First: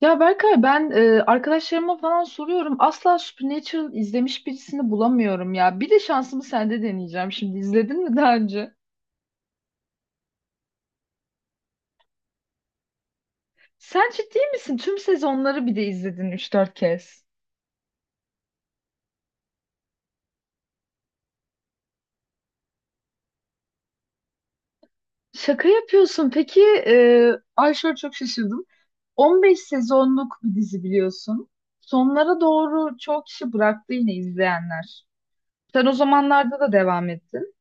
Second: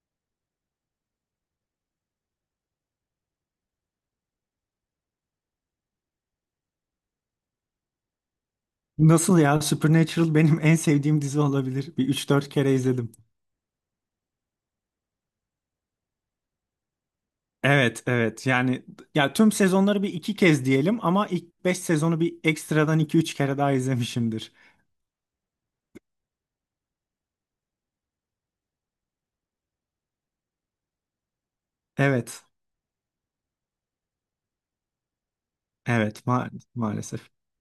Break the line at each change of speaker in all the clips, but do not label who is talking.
Ya Berkay ben arkadaşlarıma falan soruyorum. Asla Supernatural izlemiş birisini bulamıyorum ya. Bir de şansımı sende deneyeceğim şimdi. İzledin mi daha önce?
Nasıl ya? Supernatural benim en sevdiğim dizi olabilir. Üç dört kere izledim.
Sen ciddi misin? Tüm sezonları bir de izledin üç dört kez.
Evet, evet. Yani ya tüm sezonları bir iki kez diyelim ama ilk 5 sezonu bir ekstradan iki üç kere daha izlemişimdir.
Şaka yapıyorsun. Peki ay şöyle çok şaşırdım. 15 sezonluk bir dizi biliyorsun. Sonlara
Evet,
doğru çok kişi bıraktı yine izleyenler. Sen o
evet, ma
zamanlarda da devam
maalesef.
ettin.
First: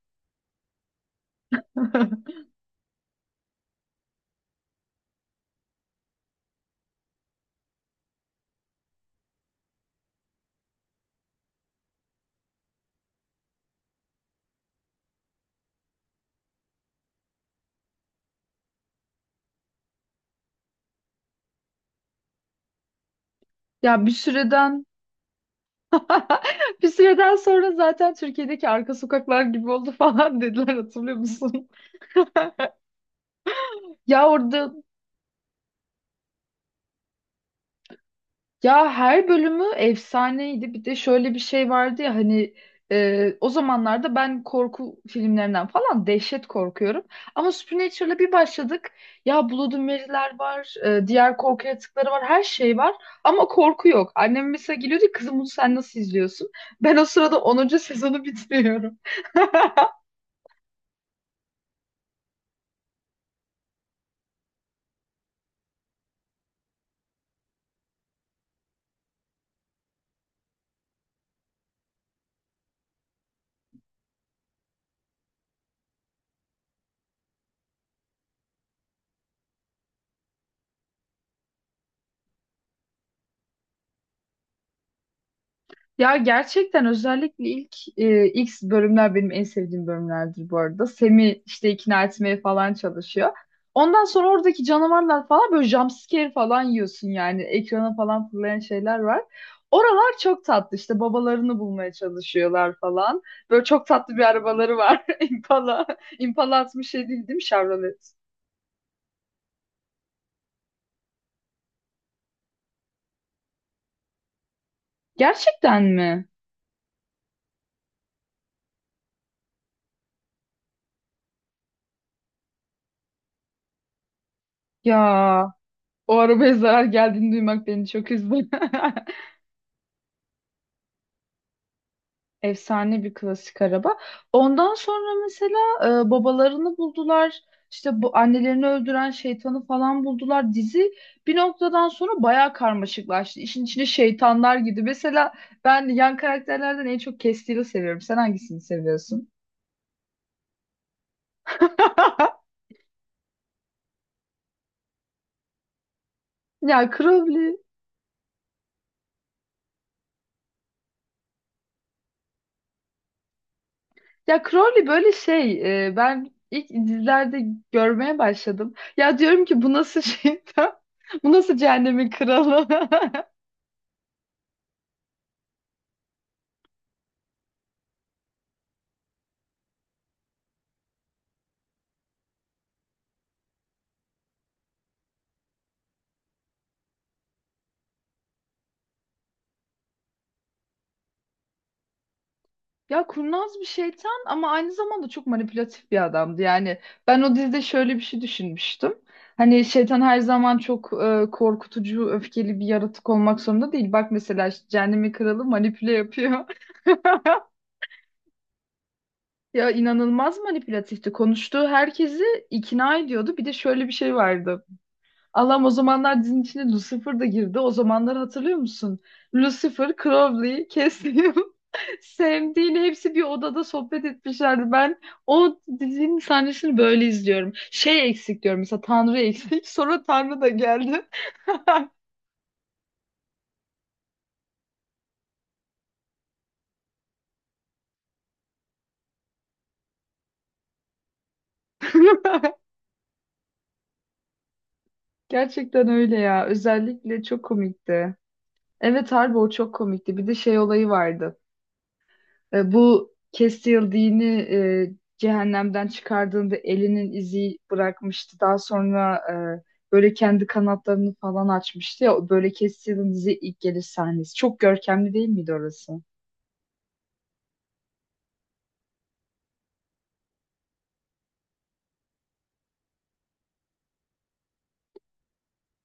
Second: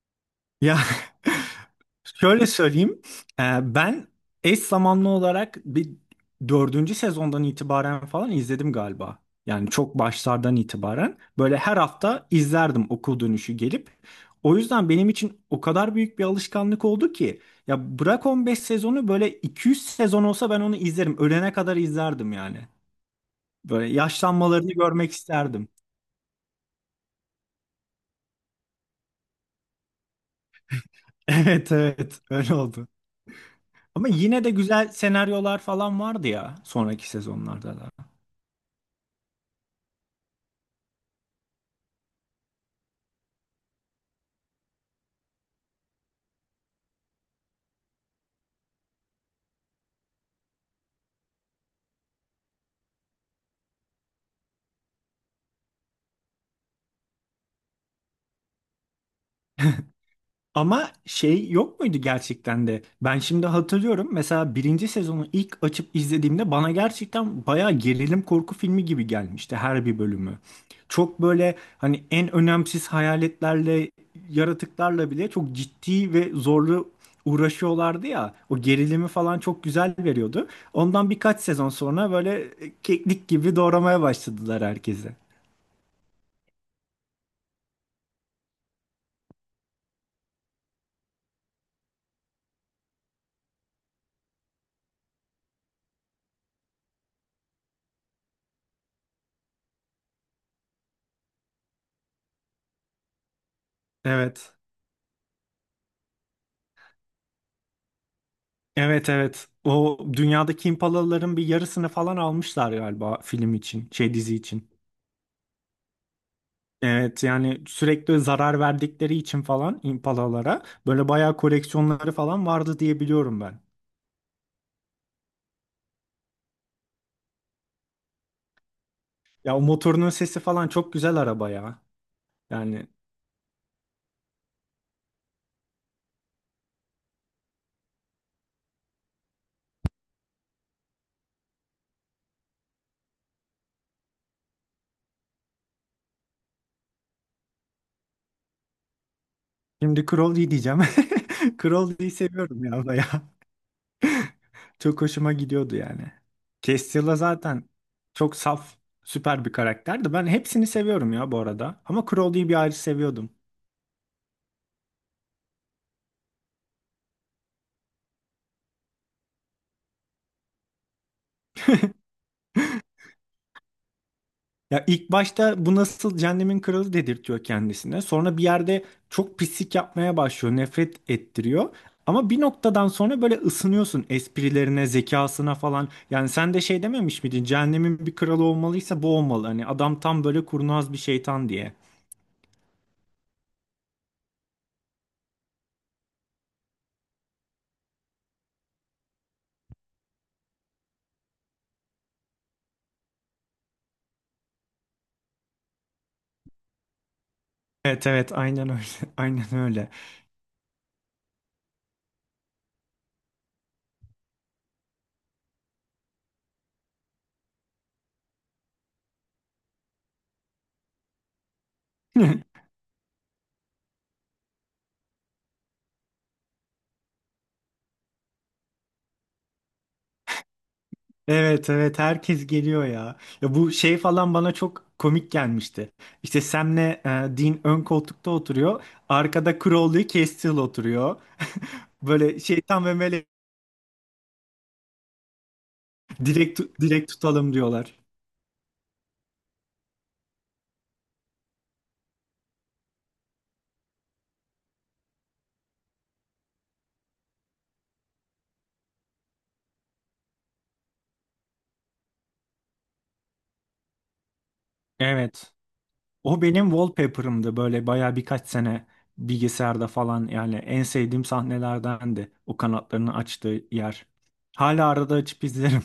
Ya, şöyle söyleyeyim. Ben eş zamanlı olarak dördüncü sezondan itibaren falan izledim galiba. Yani çok başlardan itibaren. Böyle her hafta izlerdim okul dönüşü gelip. O yüzden benim için o kadar büyük bir alışkanlık oldu ki. Ya bırak 15 sezonu, böyle 200 sezon olsa ben onu izlerim. Ölene kadar izlerdim yani. Böyle
Ya bir
yaşlanmalarını
süreden
görmek isterdim.
Bir süreden sonra zaten Türkiye'deki arka sokaklar gibi oldu falan dediler hatırlıyor musun?
Evet, evet, öyle oldu. Ama
Ya
yine de
orada
güzel senaryolar falan vardı ya sonraki sezonlarda da.
ya her bölümü efsaneydi. Bir de şöyle bir şey vardı ya hani o zamanlarda ben korku filmlerinden falan dehşet korkuyorum. Ama Supernatural'a bir başladık. Ya Bloody Mary'ler var, diğer korku yaratıkları var, her şey var. Ama korku yok. Annem mesela geliyordu, kızım bunu sen nasıl izliyorsun? Ben o sırada onuncu sezonu bitiriyorum.
Ama şey yok muydu gerçekten de? Ben şimdi hatırlıyorum, mesela birinci sezonu ilk açıp izlediğimde bana gerçekten bayağı gerilim korku filmi gibi gelmişti her bir bölümü. Çok böyle hani en önemsiz hayaletlerle, yaratıklarla bile çok ciddi ve zorlu uğraşıyorlardı ya. O gerilimi falan çok güzel veriyordu. Ondan birkaç sezon sonra böyle keklik gibi doğramaya başladılar herkese.
Ya gerçekten özellikle ilk bölümler benim en sevdiğim bölümlerdir bu arada. Semi işte ikna etmeye falan çalışıyor. Ondan sonra oradaki canavarlar falan böyle jumpscare falan yiyorsun yani. Ekrana falan fırlayan şeyler var. Oralar çok tatlı, işte babalarını bulmaya çalışıyorlar falan. Böyle çok tatlı bir
Evet.
arabaları var. Impala. Impala 67 değil mi Chevrolet?
Evet, evet. O dünyadaki impalaların bir yarısını falan almışlar galiba film için, şey dizi için.
Gerçekten mi?
Evet, yani sürekli zarar verdikleri için falan impalalara böyle bayağı koleksiyonları falan vardı diye biliyorum ben.
Ya o arabaya zarar geldiğini duymak beni çok üzdü.
Ya o motorunun sesi falan çok güzel araba ya. Yani
Efsane bir klasik araba. Ondan sonra mesela babalarını buldular. İşte bu annelerini öldüren şeytanı falan buldular. Dizi bir noktadan sonra bayağı karmaşıklaştı. İşin içine şeytanlar girdi. Mesela ben yan karakterlerden en çok Castiel'i seviyorum. Sen hangisini seviyorsun?
şimdi Crowley diyeceğim. Crowley'i seviyorum ya bayağı. Çok hoşuma gidiyordu yani.
Ya
Castiel'la
Crowley.
zaten çok saf, süper bir karakterdi. Ben hepsini seviyorum ya bu arada. Ama Crowley'i bir ayrı seviyordum.
Ya Crowley böyle şey. Ben ilk dizilerde görmeye başladım. Ya diyorum ki bu nasıl şeytan? Bu nasıl cehennemin kralı?
Ya ilk başta bu nasıl cehennemin kralı dedirtiyor kendisine. Sonra bir yerde çok pislik yapmaya başlıyor, nefret ettiriyor. Ama bir noktadan sonra böyle ısınıyorsun esprilerine, zekasına falan. Yani sen de şey dememiş miydin? Cehennemin bir kralı olmalıysa bu olmalı. Hani adam tam böyle kurnaz bir şeytan diye.
Ya kurnaz bir şeytan ama aynı zamanda çok manipülatif bir adamdı. Yani ben o dizide şöyle bir şey düşünmüştüm. Hani şeytan her zaman çok korkutucu, öfkeli bir yaratık olmak zorunda değil. Bak mesela işte Cehennemin Kralı manipüle yapıyor.
Evet, evet, aynen öyle. Aynen
Ya
öyle.
inanılmaz manipülatifti. Konuştuğu herkesi ikna ediyordu. Bir de şöyle bir şey vardı. Allah'ım, o zamanlar dizinin içine Lucifer da girdi. O zamanları hatırlıyor musun? Lucifer, Crowley, Cassium, Sam, Dean hepsi bir odada sohbet etmişlerdi. Ben o dizinin sahnesini böyle izliyorum. Şey eksik diyorum, mesela Tanrı eksik. Sonra Tanrı da geldi.
Evet, evet, herkes geliyor ya. Ya bu şey falan bana çok komik gelmişti. İşte Sam'le Dean ön koltukta oturuyor. Arkada Crowley, Castiel oturuyor. Böyle şeytan ve melek
Gerçekten öyle ya.
direkt direkt
Özellikle çok
tutalım diyorlar.
komikti. Evet harbi o çok komikti. Bir de şey olayı vardı. Bu Castiel dini cehennemden çıkardığında elinin izi bırakmıştı. Daha sonra böyle kendi kanatlarını falan açmıştı ya. Böyle Castiel'in dizi ilk geliş sahnesi. Çok görkemli değil miydi
Evet.
orası?
O benim wallpaper'ımdı böyle bayağı birkaç sene bilgisayarda falan, yani en sevdiğim sahnelerdendi. O kanatlarını açtığı yer. Hala arada açıp izlerim.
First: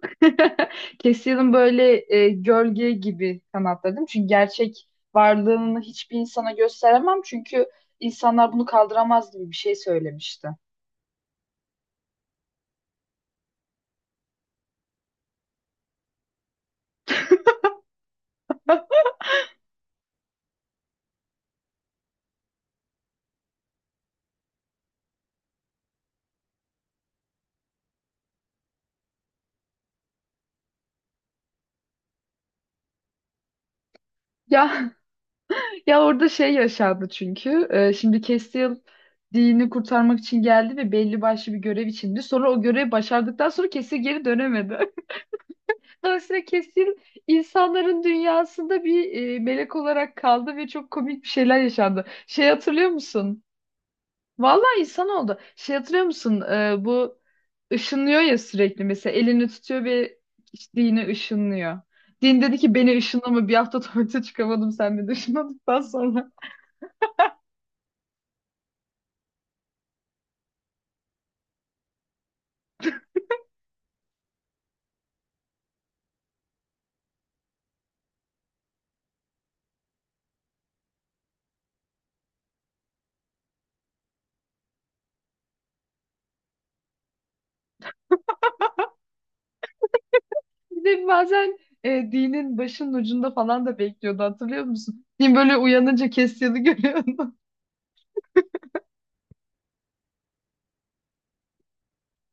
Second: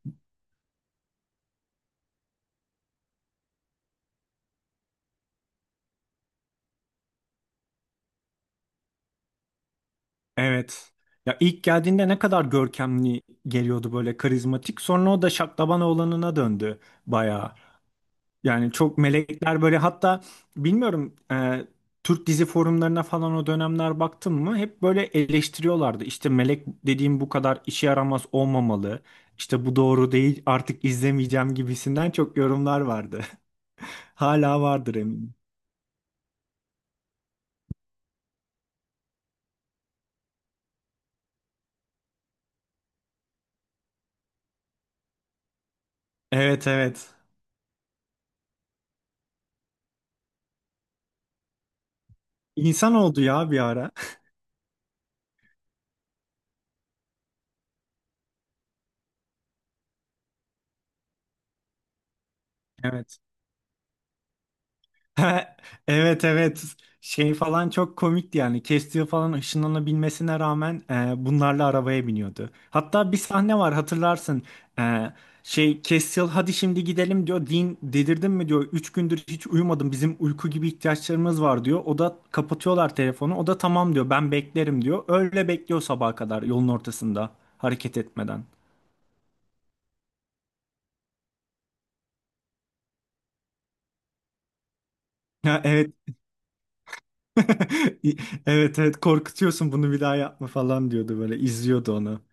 Castiel'in böyle gölge gibi kanatları değil mi? Çünkü gerçek varlığını hiçbir insana gösteremem. Çünkü insanlar bunu kaldıramaz gibi bir şey söylemişti.
Evet. Ya ilk geldiğinde ne kadar görkemli geliyordu, böyle karizmatik. Sonra o da şaklaban oğlanına döndü bayağı. Yani çok melekler böyle, hatta bilmiyorum, Türk dizi forumlarına falan o dönemler baktım mı hep böyle eleştiriyorlardı. İşte melek dediğim bu kadar işe yaramaz olmamalı. İşte bu doğru değil, artık izlemeyeceğim gibisinden çok yorumlar vardı. Hala
Ya
vardır eminim.
Ya orada şey yaşandı çünkü. Şimdi Castiel dini kurtarmak için geldi ve belli başlı bir görev içindi. Sonra o görevi başardıktan sonra Castiel geri dönemedi. Dolayısıyla
Evet,
Castiel
evet.
insanların dünyasında bir melek olarak kaldı ve çok komik bir şeyler yaşandı. Şey hatırlıyor
İnsan oldu
musun?
ya bir ara.
Vallahi insan oldu. Şey hatırlıyor musun? Bu ışınlıyor ya, sürekli mesela elini tutuyor ve işte dini ışınlıyor. Din dedi ki beni
Evet.
ışınlama, bir hafta tuvalete çıkamadım sen beni ışınladıktan
Evet,
sonra.
evet, şey falan çok komikti, yani kestiği falan ışınlanabilmesine rağmen bunlarla arabaya biniyordu. Hatta bir sahne var, hatırlarsın. E, Şey Castiel hadi şimdi gidelim diyor, Dean delirdin mi diyor, 3 gündür hiç uyumadım, bizim uyku gibi ihtiyaçlarımız var diyor. O da kapatıyorlar telefonu, o da tamam diyor, ben beklerim diyor, öyle bekliyor sabaha kadar yolun ortasında hareket etmeden.
Bir de bazen dinin başının ucunda falan da bekliyordu hatırlıyor musun? Din böyle
Ha, evet.
uyanınca kestiğini görüyordum.
Evet, evet, korkutuyorsun bunu, bir daha yapma falan diyordu, böyle izliyordu onu.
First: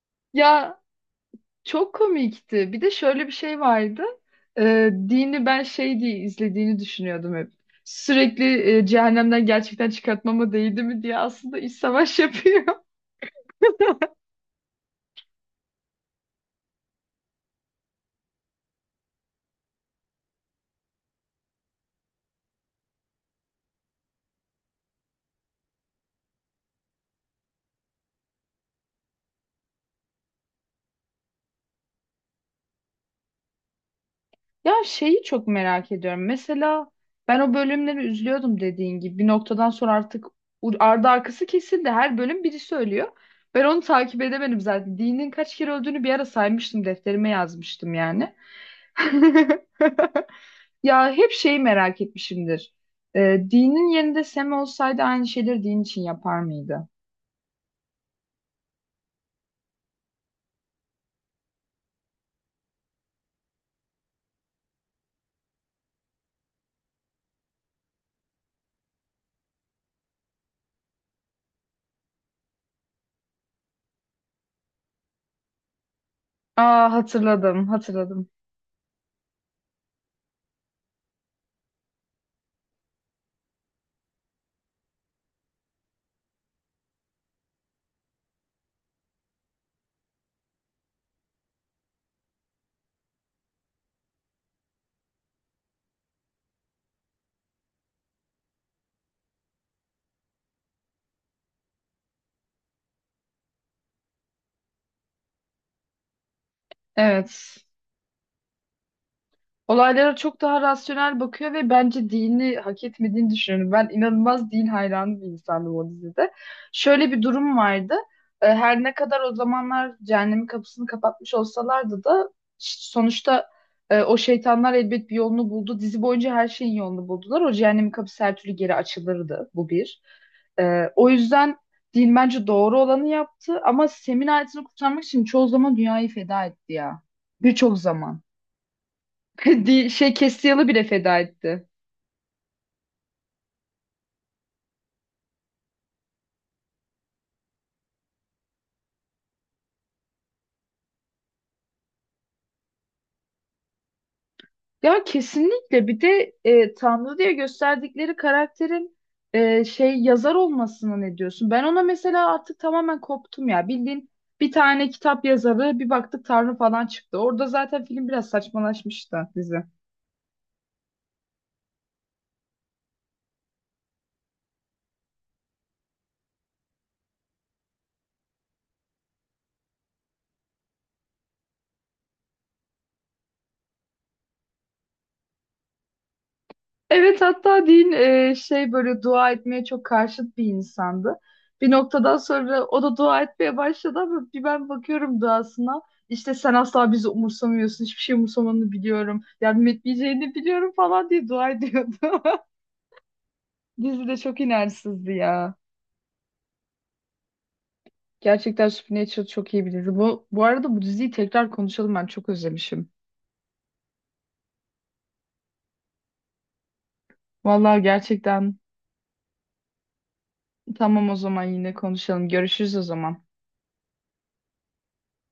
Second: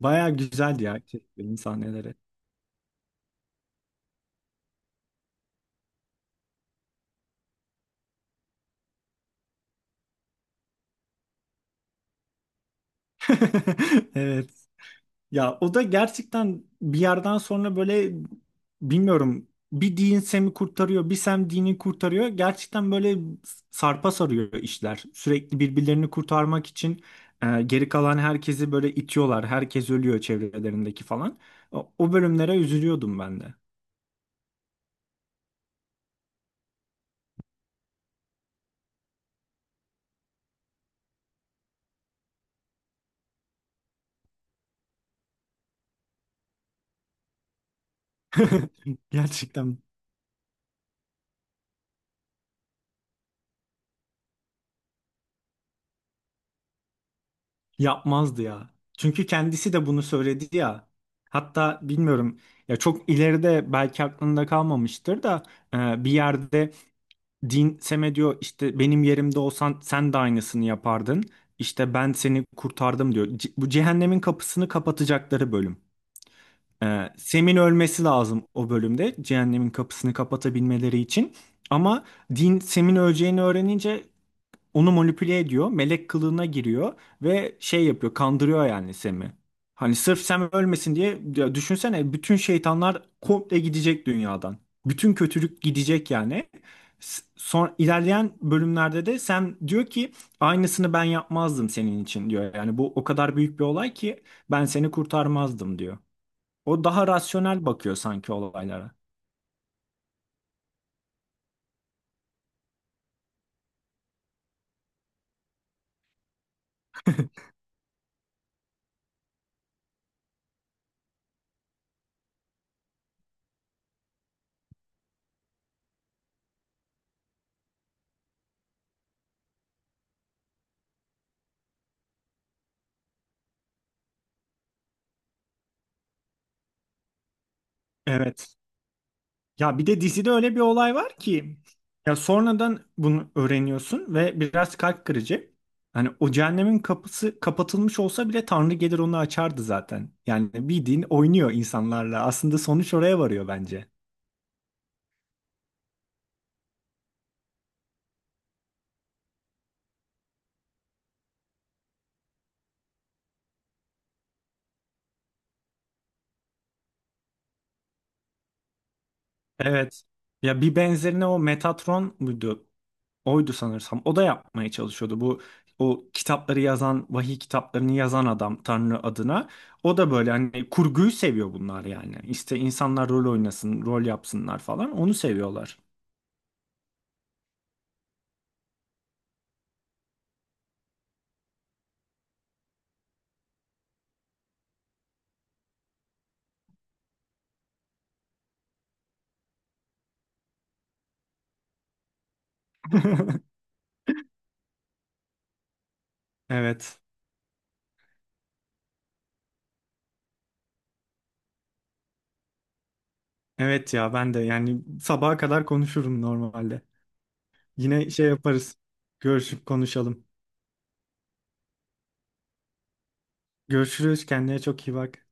Baya
Ya
güzeldi ya çektiğim
çok
sahneleri.
komikti. Bir de şöyle bir şey vardı. Dini ben şey diye izlediğini düşünüyordum hep. Sürekli cehennemden gerçekten çıkartmama değdi mi diye aslında iç savaş yapıyor.
Evet. Ya o da gerçekten bir yerden sonra böyle, bilmiyorum, bir Dean Sam'i kurtarıyor, bir Sam Dean'i kurtarıyor. Gerçekten böyle sarpa sarıyor işler. Sürekli birbirlerini kurtarmak için geri kalan herkesi böyle itiyorlar. Herkes ölüyor çevrelerindeki falan. O bölümlere üzülüyordum ben de.
Ya şeyi çok merak ediyorum. Mesela ben o bölümleri üzülüyordum dediğin gibi. Bir noktadan sonra artık ardı arkası kesildi. Her bölüm biri söylüyor. Ben onu takip edemedim zaten. Dean'in kaç kere öldüğünü bir ara saymıştım. Defterime yazmıştım yani.
Gerçekten.
Ya hep şeyi merak etmişimdir. Dean'in yerinde Sam olsaydı aynı şeyleri Dean için yapar mıydı?
Yapmazdı ya. Çünkü kendisi de bunu söyledi ya. Hatta bilmiyorum, ya çok ileride belki aklında kalmamıştır da, bir yerde din Sem'e diyor, işte benim yerimde olsan sen de aynısını yapardın. İşte ben seni kurtardım diyor. Bu cehennemin kapısını kapatacakları bölüm.
Aa
E, Sem'in
hatırladım,
ölmesi
hatırladım.
lazım o bölümde cehennemin kapısını kapatabilmeleri için. Ama din Sem'in öleceğini öğrenince onu manipüle ediyor. Melek kılığına giriyor ve şey yapıyor, kandırıyor yani Sem'i. Hani sırf Sem ölmesin diye, ya düşünsene bütün şeytanlar komple gidecek dünyadan. Bütün kötülük gidecek yani. Son ilerleyen bölümlerde de Sem diyor ki aynısını ben yapmazdım senin için diyor. Yani bu o kadar büyük bir olay ki ben seni kurtarmazdım diyor. O daha
Evet.
rasyonel bakıyor sanki olaylara.
Olaylara çok daha rasyonel bakıyor ve bence dini hak etmediğini düşünüyorum. Ben inanılmaz din hayranı bir insandım o dizide. Şöyle bir durum vardı. E, her ne kadar o zamanlar cehennemin kapısını kapatmış olsalardı da sonuçta o şeytanlar elbet bir yolunu buldu. Dizi boyunca her şeyin yolunu buldular. O cehennemin kapısı her türlü geri açılırdı. Bu bir. E, O yüzden din bence doğru olanı yaptı ama Sem'in ailesini kurtarmak için çoğu zaman dünyayı feda etti ya. Birçok zaman.
Evet. Ya bir de
Şey
dizide öyle bir
Kestiyalı bile
olay var
feda
ki,
etti.
ya sonradan bunu öğreniyorsun ve biraz kalp kırıcı. Hani o cehennemin kapısı kapatılmış olsa bile Tanrı gelir onu açardı zaten. Yani bildiğin oynuyor insanlarla. Aslında sonuç oraya varıyor bence.
Ya kesinlikle, bir de Tanrı diye gösterdikleri karakterin şey yazar olmasına ne diyorsun? Ben ona mesela artık tamamen koptum ya. Bildiğin bir tane kitap yazarı, bir baktık Tanrı falan çıktı. Orada zaten film biraz saçmalaşmıştı, dizi.
Evet. Ya bir benzerine, o Metatron muydu? Oydu sanırsam. O da yapmaya çalışıyordu. Bu o kitapları yazan, vahiy kitaplarını yazan adam Tanrı adına. O da böyle hani kurguyu seviyor bunlar yani. İşte insanlar rol oynasın, rol yapsınlar falan. Onu seviyorlar.
Evet hatta din şey böyle dua etmeye çok karşıt bir insandı. Bir noktadan sonra o da dua etmeye başladı ama bir ben bakıyorum duasına. İşte sen asla bizi umursamıyorsun. Hiçbir şey umursamanı biliyorum. Yardım etmeyeceğini biliyorum falan diye dua ediyordu. Dizi de çok inançsızdı ya.
Evet.
Gerçekten Supernatural çok iyi bir dizi. Bu arada bu diziyi tekrar konuşalım, ben çok özlemişim.
Evet ya, ben de yani sabaha kadar konuşurum normalde.
Vallahi
Yine şey
gerçekten
yaparız. Görüşüp konuşalım.
tamam, o zaman yine konuşalım. Görüşürüz o zaman.
Görüşürüz. Kendine çok iyi bak.